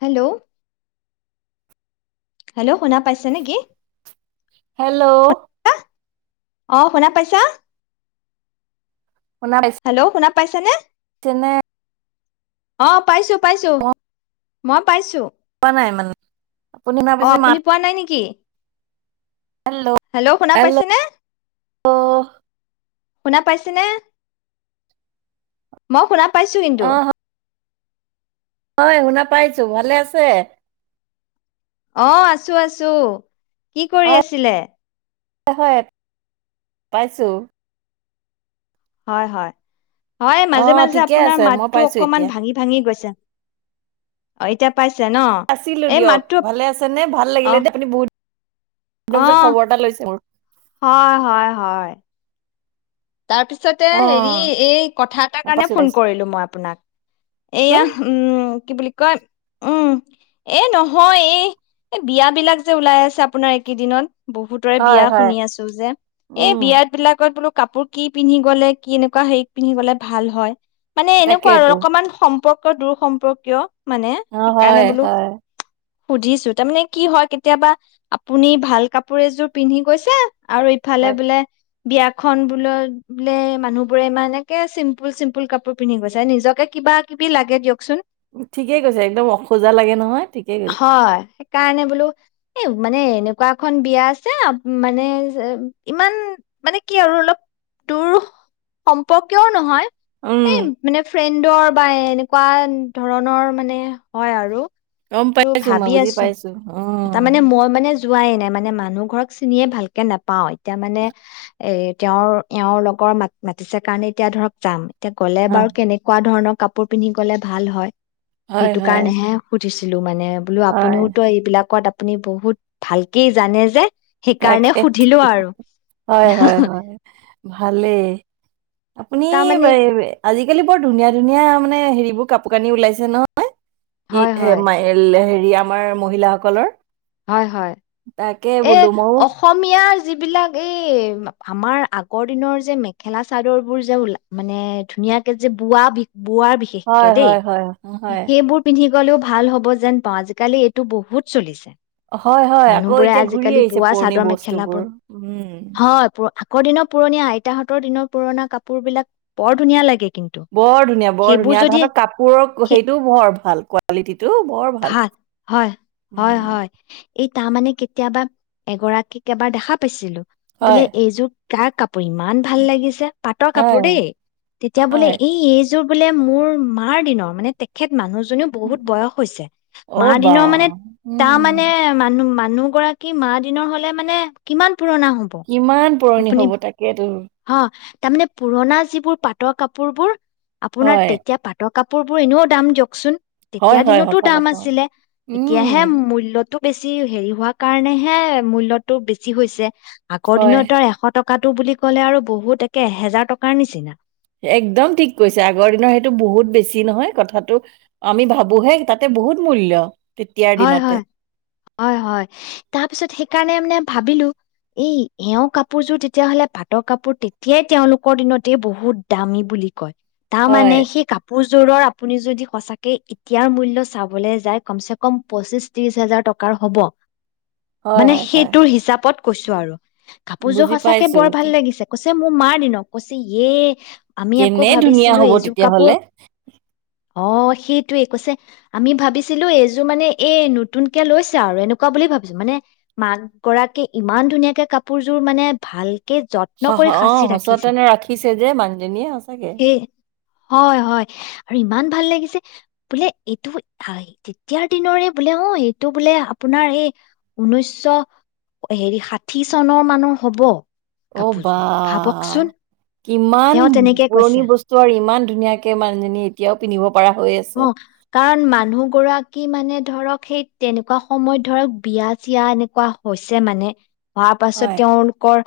Hello hello শুনা পাইছে নেকি হেল্ল' অঁ' শুনা পাইছা? শুনা হেল্ল' শুনা পাইছেনে? পাইছেনে অঁ পাইছো পাইছো, মই মই পাইছো পোৱা নাই মানে [unintelligible] অ, পাইছে মাত আপুনি পোৱা নাই নেকি? হেল্ল' শুনা পাইছেনে? অ শুনা পাইছে নে? মই শুনা পাইছো কিন্তু। অঁ শুনা পাইছো, ভালে আছে? অঁ আছো-আছো কি কৰি হয় আছিলে? হয় পাইছো। হয় হয়। হয় অ মাজে মাজে ঠিকে আপোনাৰ আছে মই মাততো পাইছো অকনমান এতিয়া ভাঙি ভাঙি গৈছে। অ এতিয়া পাইছে ন? আছিলো এই দিয়ক, মাতটো ভালে আছে নে? ভাল অ লাগিলে দে, আপুনি বহুত তাৰ পিছত খবৰ এটা লৈছে মোৰ। হয়-হয়-হয়। তাৰ পিছতে অ হেৰি এই কথা এটাৰ কাৰণে পাইছো ফোন পাইছো কৰিলো মই আপোনাক, চোন এইয়া, উম কি বুলি কয়, উম' এ নহয়, এই বিয় বিলাক যে ওলাই আছে আপোনাৰ এইকেইদিনত বহুতৰে হয় বিয়া হয় শুনি আছো যে, এই উম বিয়াত বিলাকত বোলো কাপোৰ কি পিন্ধি গলে কি এনেকুৱা হেৰিত পিন্ধি গলে ভাল হয় মানে এনেকুৱা আৰু তাকেইতো অকমান সম্পৰ্ক দূৰ সম্পৰ্কীয় মানে অঁ, সেইকাৰণে হয় বোলো হয়। সুধিছো, তাৰমানে কি হয় কেতিয়াবা আপুনি ভাল কাপোৰ এযোৰ পিন্ধি গৈছে আৰু ইফালে হয় বোলে বিয়াখন বোলই বোলে মানুহ বোৰে ইমান একে চিম্পুল-চিম্পুল কাপোৰ পিন্ধি গৈছে, নিজকে কিবা কিবি লাগে দিয়কচোন। ঠিকেই কৈছে, একদম অসোজা লাগে নহয়, ঠিকেই কৈছে। কাৰণে, ঋবোলো এই মানে এনেকুৱা এখন বিয়া আছে, মানে ইমান মানে কি আৰু অলপ দৰ সম্পৰ্কীয়ও নহয় উম এই মানে ফ্ৰে ন্দৰ বা এনেকুৱা ধৰণৰ মানে হয় আৰু গম বোলো পাইছো মই ভাবি বুজি আছো পাইছো উ তাৰ মানে মই মানে যোৱাই নাই মানে মানুহ ঘৰক চিনিয়ে ভালকে নাপাও এতিয়া মানে এ তেওঁৰ এওঁৰ লগৰ মা মাতিছে কাৰণে এতিয়া ধৰক যাম এতিয়া ক'লে অ বাৰু কেনেকুৱা ধৰণৰ কাপোৰ পিন্ধি গলে ভাল হয় হয়, সেইটো হয়, কাৰণেহে উঠিছিলোঁ মানে বোলো হয়। আপুনিও তো এইবিলাকত আপুনি বহুত ভালকেই জানে যে সেইকাৰণে তাকে। সুধিলো আৰু ভালে আপুনি তাৰমানে আজি আজিকালি বৰ ধুনীয়া ধুনীয়া মানে হেৰিবোৰ কাপোৰ কানি ওলাইছে ন ে হয় হয় [unintelligible] ম হেৰি আমাৰ মহিলাসকলৰ হয় হয় তাকে এই বোলো ময়ো অসমীয়াৰ যিবিলাক এই আমাৰ আগৰ দিনৰ যে মেখেলা চাদৰ বোৰ যে ওলা মানে ধুনীয়াকে যে বোৱা বোৱাৰ বিশেষকে হয়, দেই হয়, হয়, হয়। সেইবোৰ পিন্ধি গ'লেও ভাল হ'ব যেন পাওঁ আজিকালি এইটো বহুত চলিছে হয় হয় আকৌ মানুহবোৰে এতিয়া ঘূৰি আজিকালি আহিছে বোৱা পুৰণি চাদৰ বস্তুবোৰ মেখেলাবোৰ উম হয় পুৰ- আগৰ দিনৰ পুৰণীয়া আইতাহঁতৰ দিনৰ পুৰণা কাপোৰ বিলাক বৰ ধুনীয়া লাগে কিন্তু বৰ ধুনীয়া বৰ সেইবোৰ ধুনীয়া যদি তাহতৰ কাপোৰৰ সেই সেইটোও বৰ ভাল কোৱালিটিটো ভাল হয় হয় উম, হয় এই তাৰ মানে কেতিয়াবা এগৰাকীক এবাৰ দেখা পাইছিলো বোলে হয়, এইযু তাৰাক কাপোৰ ইমান ভাল লাগিছে পাটৰ কাপোৰ হয়, দেই তেতিয়া বোলে হয়। এই এই জৰ বোলে মোৰ, মাৰ দিনৰ। মানে তেখেত মানুহজনীও বহুত বয়স হৈছে। মা অ' বা! দিনৰ মানে, তাৰ উম। মানে মান মানুহগৰাকী মা দিনৰ হ'লে মানে কিমান পুৰণা হব কিমান পুৰণি হ'ব তাকেতো। হ, তাৰমানে পুৰণা যিবোৰ পাটৰ কাপোৰবোৰ আপোনাৰ হয়, তেতিয়া পাতক কাপোৰবোৰ এনেও দাম দিয়কচোন। হয়, তেতিয়া হয়, দিনতো সঁচা দাম কথা। আছিলে। উম, এতিয়াহে মূল্যটো বেছি হেৰি হোৱাৰ কাৰণেহে মূল্যটো বেছি হৈছে। আগৰ হয়, দিনৰ তা এশ টক কাটু বুলি ক'লে আৰু বহুত একে এহেজাৰ টকাৰ নিচিনা। একদম ঠিক কৈছা, আগৰ দিনৰ সেইটো বহুত বেছি নহয়। কথাটো, আমি ভাবোহে তাতে বহুত মূল্য। তেতিয়াৰ দিনতে হয়-হয়, হয়-হয়। অহ, তাৰপিছত সেইকাৰণে মানে ভাবিলোঁ। এই এওঁৰ কাপোৰযোৰ তেতিয়াহলে পাটৰ কাপোৰ, তেতিয়াই তেওঁলোকৰ দিনতে বহুত দামী বুলি কয়, তাৰ হয়, মানে সেই কাপোৰযোৰৰ আপুনি যদি সচাকে এতিয়াৰ মূল্য চাবলৈ যায়। কমচে-ক কম পঁচিশ-ত্ৰিশ হাজাৰ টকাৰ হ'ব হয়, মানে হয়, হয়, সেইটোৰ হয়। হিচাপত কৈছো আৰু কাপোৰযোৰ বুজি সঁচাকে পাইছো বৰ ভাল লাগিছে। কৈছ যে মোৰ মাৰ দিনৰ, কৈছে ইয়ে আমি আকৌ কেনে ধুনীয়া ভাবিছিলোঁ হ'ব, এইযোৰ কাপোৰ তেতিয়াহলে অ', সেইটোৱে কৈছে আমি ভাবিছিলোঁ এই যো যোৰ, মানে এই নতুন কে লৈছে আৰু এনেকুৱা বুলি ভাবিছোঁ, মানে মাকগৰাকী ইমান ধুনীয়াকে কাপোৰযোৰ, মানে ভাল হ, অ', সচেতন ৰাখিছে যে মানুহজনীয়ে সঁচাকে। হয়-হয় আৰু ইমান ভাল লাগিছে। বোলে এইটো এই তেতিয়াৰ দিনৰে বোলে অ', এইটো বোলে, আপোনাৰ এই ঊনৈশ হেৰি ষাঠি চনৰ মানৰ হ'ব। অ', কাপোৰযোৰ বাহহ্ ভাবকচোন কিমান তেওঁ তেনেকে কৈছে পুৰণি বস্তু আৰু ইমান ধুনীয়াকে মানুহজনী এতিয়াও পিন্ধিব পৰা হৈ আছ অহ, কাৰণ মানুহ গৰাক বাকি মানে ধৰক সেই তেনেকুৱা সময়ত ধৰক বিয়া-চিয়া এনেকুৱা হৈছে মানে হোৱা পাছত হয়, তেওঁলোকৰ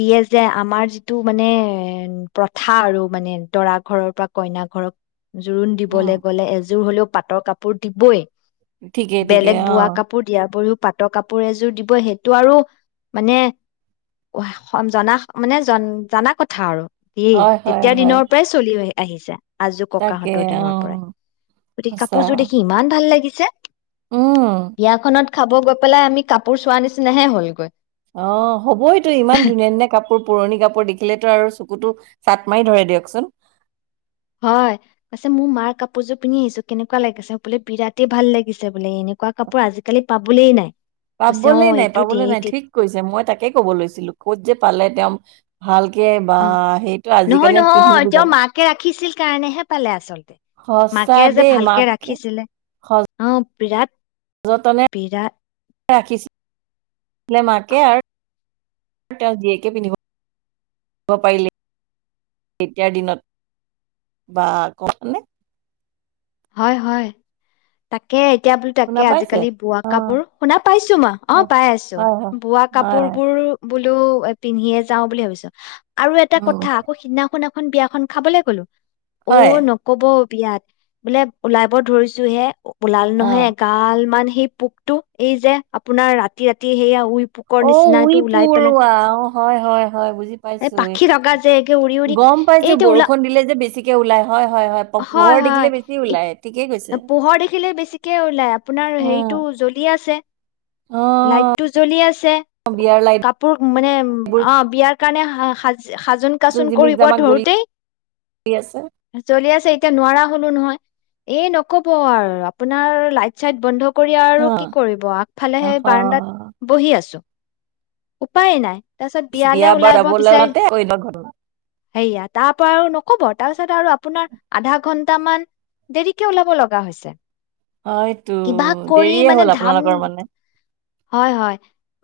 দিয়ে যে আমাৰ যিটো মানে এ প্ৰথা আৰু মানে দৰা ঘৰৰ পৰা কইনা ঘৰক জোৰোণ উম, কবলৈ গ'লে এযোৰ হলেও পাটৰ কাপ কাপোৰ দিবই ঠিকেই বেলেগ ঠিকেই অ'। বোৱা কাপোৰ দিয়াৰ ওপৰিও পাটৰ কাপোৰ এযোৰ দিব সেইটো আৰু মানে জনা মানে জ জনা কথা আৰু উম হয়, হয়, তেতিয়া হয়। দিনৰ পৰাই চলি আ আহিছা। আজো তাকে, ককাহঁতৰ দিনৰ অ', গতিকে সঁচা। কাপোৰযোৰ দেখি ইমান ভাল লাগিছে। চে উম, বিয়াখনত খাব গৈ পেলাই আমি কাপোৰ চোৱাৰ নিচিনাহে হ'লগৈ। অ হ'ব এই তটো ইমান ধুনীয়া ধুনীয়া কাপোৰ পুৰণি কাপোৰ দেখিলে তো আৰু কুতো চাট মাৰি ধৰে দিয়কচোন হয় পছে মোৰ মাৰ কাপোৰযোৰ পিন্ধি আহিছো কেনেকুৱা লাগিছে বোলে বিৰাট ভাল লাগিছে বোলে এনেকুৱা কাপোৰ আজিকালি পাবলে নাই। কৈছে অ পাবলে নাই এইটো পাবলৈ নাই দে ঠিক কৈছে মই তাকে কব লৈছিলো ক'ত যে পালে তেওঁ। ভালক অ নহয় নহয় তেওঁ যাব। মাকে ৰাখিছিল কাৰণেহে পালে আচলতে সঁচা মাকে যে দেই, ভালকে মাকে ৰাখিছিলে অ বিৰাট হযতনে বিৰাট ৰাখিছিলে মাকে আৰু তেওঁ জীয়েকে পিন্ধিব পাৰিলে তেতিয়াৰ দিনত বা ক নে। হয় হয় তাকে। এতিয়া বোলো তাকে শুনা পাইছে? আজিকালি বোৱা অ', কাপোৰ শুনা পাইছো মা অ হয়, পাই আছো হয়, হয়, বোৱা হয়, কাপোৰ হয় বোৰ বোলো পিন্ধিয়ে যাও বুলি ভাবিছো। আৰু এটা উম। কথা আকৌ সিদিনা শুনা আকৌ খন বিয়াখন খাবলৈ গ'লো। অ হয় নকব। বিয়াত বোলে ওলাব ধৰিছোহে। ওলাল অ নহয় এগাল মান সেই পোকটো এই যে আপোনাৰ ৰাতি ৰাতি সেয়া উই পোকৰ অ নিচিনা উই এইটো ওলাই পেলাই পৰুৱা অ হয় হয় হয় বুজি এই পাইছো ঐ পাখি থকা যে একে উৰি উৰি গম পাইছো এইটো ওলা বৰষুণ দিলে যে বেছিকে ওলাই হয় হয় হয় পোহৰ দেখিলে বেছি। ওলাই ঠিকেই কৈছে পোহৰ দেখিলে বেছিকে ওলাই আপোনাৰ উম, হেৰিটো জ্বলিয়ে আছে। অ লাইটটো জ্বলি আছে বিয়াৰ কাপোৰ মানে লাইটবোৰ অ বিয়াৰ কাৰণে সা সা সাজোন কাচোন জিমিক কৰিব জামাক জ্বলি ধৰোতেই আছে জ্বলি আছে। এ নোৱাৰা হ'লো নহয়। এ নকব আৰু আপোনাৰ লাইট চাইট বন্ধ। কৰি অ আৰু কি কৰিব আগফালে অ সেই বাৰেন্দাত বহি আছো উপায় নাই তাৰ পিছত বিয়া বিয়ালে বাৰু ওলাব যাবলৈ বিচাৰি সেয়া তাৰ পৰা আৰু নকব তাৰপিছত আৰু আপোনাৰ আধা ঘন্ট মান দেৰিকে ওলাব লগা হৈছে হয়তু কিবা কৰি দেৰিয়ে মানে হ'ল ধাম আপোনালোকৰ মানে হয় হয়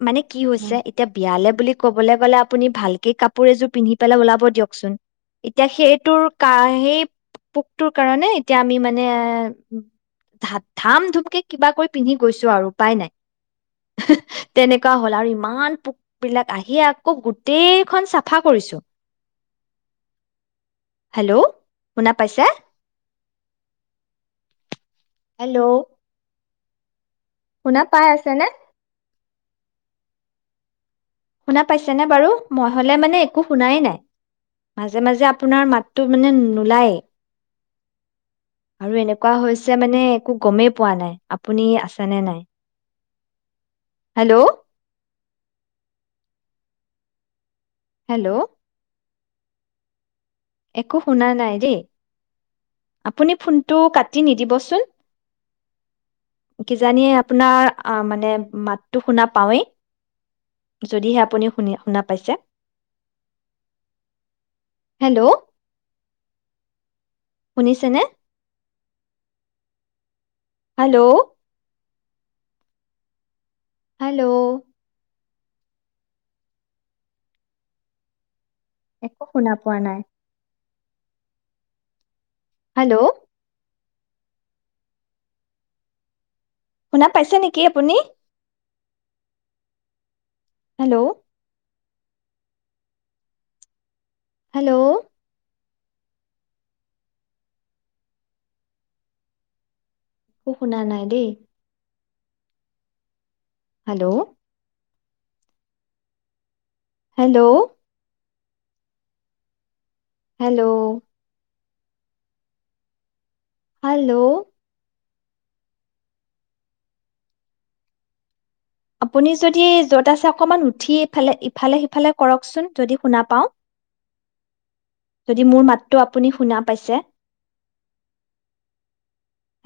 মানে কি হৈছে এতিয়া বিয়া ভালে বুলি কবলৈ গলে আপুনি ভালকে কাপোৰ এযোৰ পিন্ধি পেলাই ওলাব দিয়কচোন এতিয়া সেইটোৰ ক সেই পোকটোৰ কাৰণে এতিয়া আমি মানে ধাম ধুমকে কিবা কৰি পিন্ধি গৈছো আৰু উপাই নাই তেনেকুৱা হল আৰু ইমান পোকবিলাক আহি আকৌ গোটেইখন চাফা কৰিছো হেল্ল' শুনা পাইছে হেল্ল' শুনা পাই আছে নে শুনা পাইছেনে বাৰু মই হলে মানে একো শুনাই নাই মাজে মাজে আপোনাৰ মাতটো মানে নোলায়েই আৰু এনেকুৱা হৈছে মানে একো গমেই পোৱা নাই আপুনি আছেনে নাই হেল্ল' হেল্ল' একো শুনা নাই দেই আপুনি ফোনটো কাটি নিদিবচোন কিজানি আপোনাৰ মানে মাতটো শুনা পাওঁৱেই যদিহে আপুনি শুনি শুনা পাইছে হেল্ল' শুনিছেনে হেল্ল' হেল্ল' একো শুনা পোৱা নাই হেল্ল' শুনা পাইছে নেকি আপুনি হেল্ল' হেল্ল' একো শুনা নাই দেই হেল্ল' হেল্ল' হেল্ল' হেল্ল' আপুনি যদি য'ত আছে অকণমান উঠি ইফালে ইফালে সিফালে কৰকচোন যদি শুনা পাওঁ যদি মোৰ মাতটো আপুনি শুনা পাইছে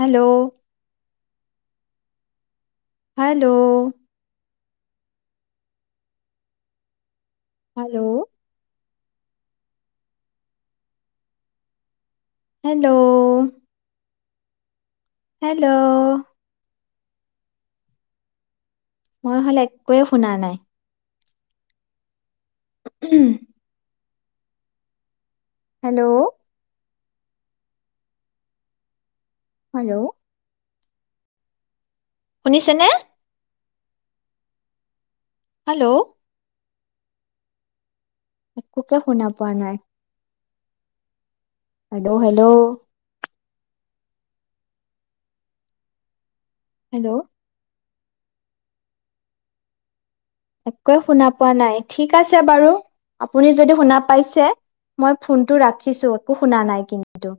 hello hello hello hello hello মই হলে একোৱে শুনা নাই উম হেল্ল' হেল্ল' শুনিছে নে হেল্ল' একোকে শুনা পোৱা নাই হেল্ল' হেল্ল' হেল্ল' একোৱে শুনা পোৱা নাই ঠিক আছে বাৰু আপুনি যদি শুনা পাইছে মই ফোনটো ৰাখিছো একো শুনা নাই কিন্তু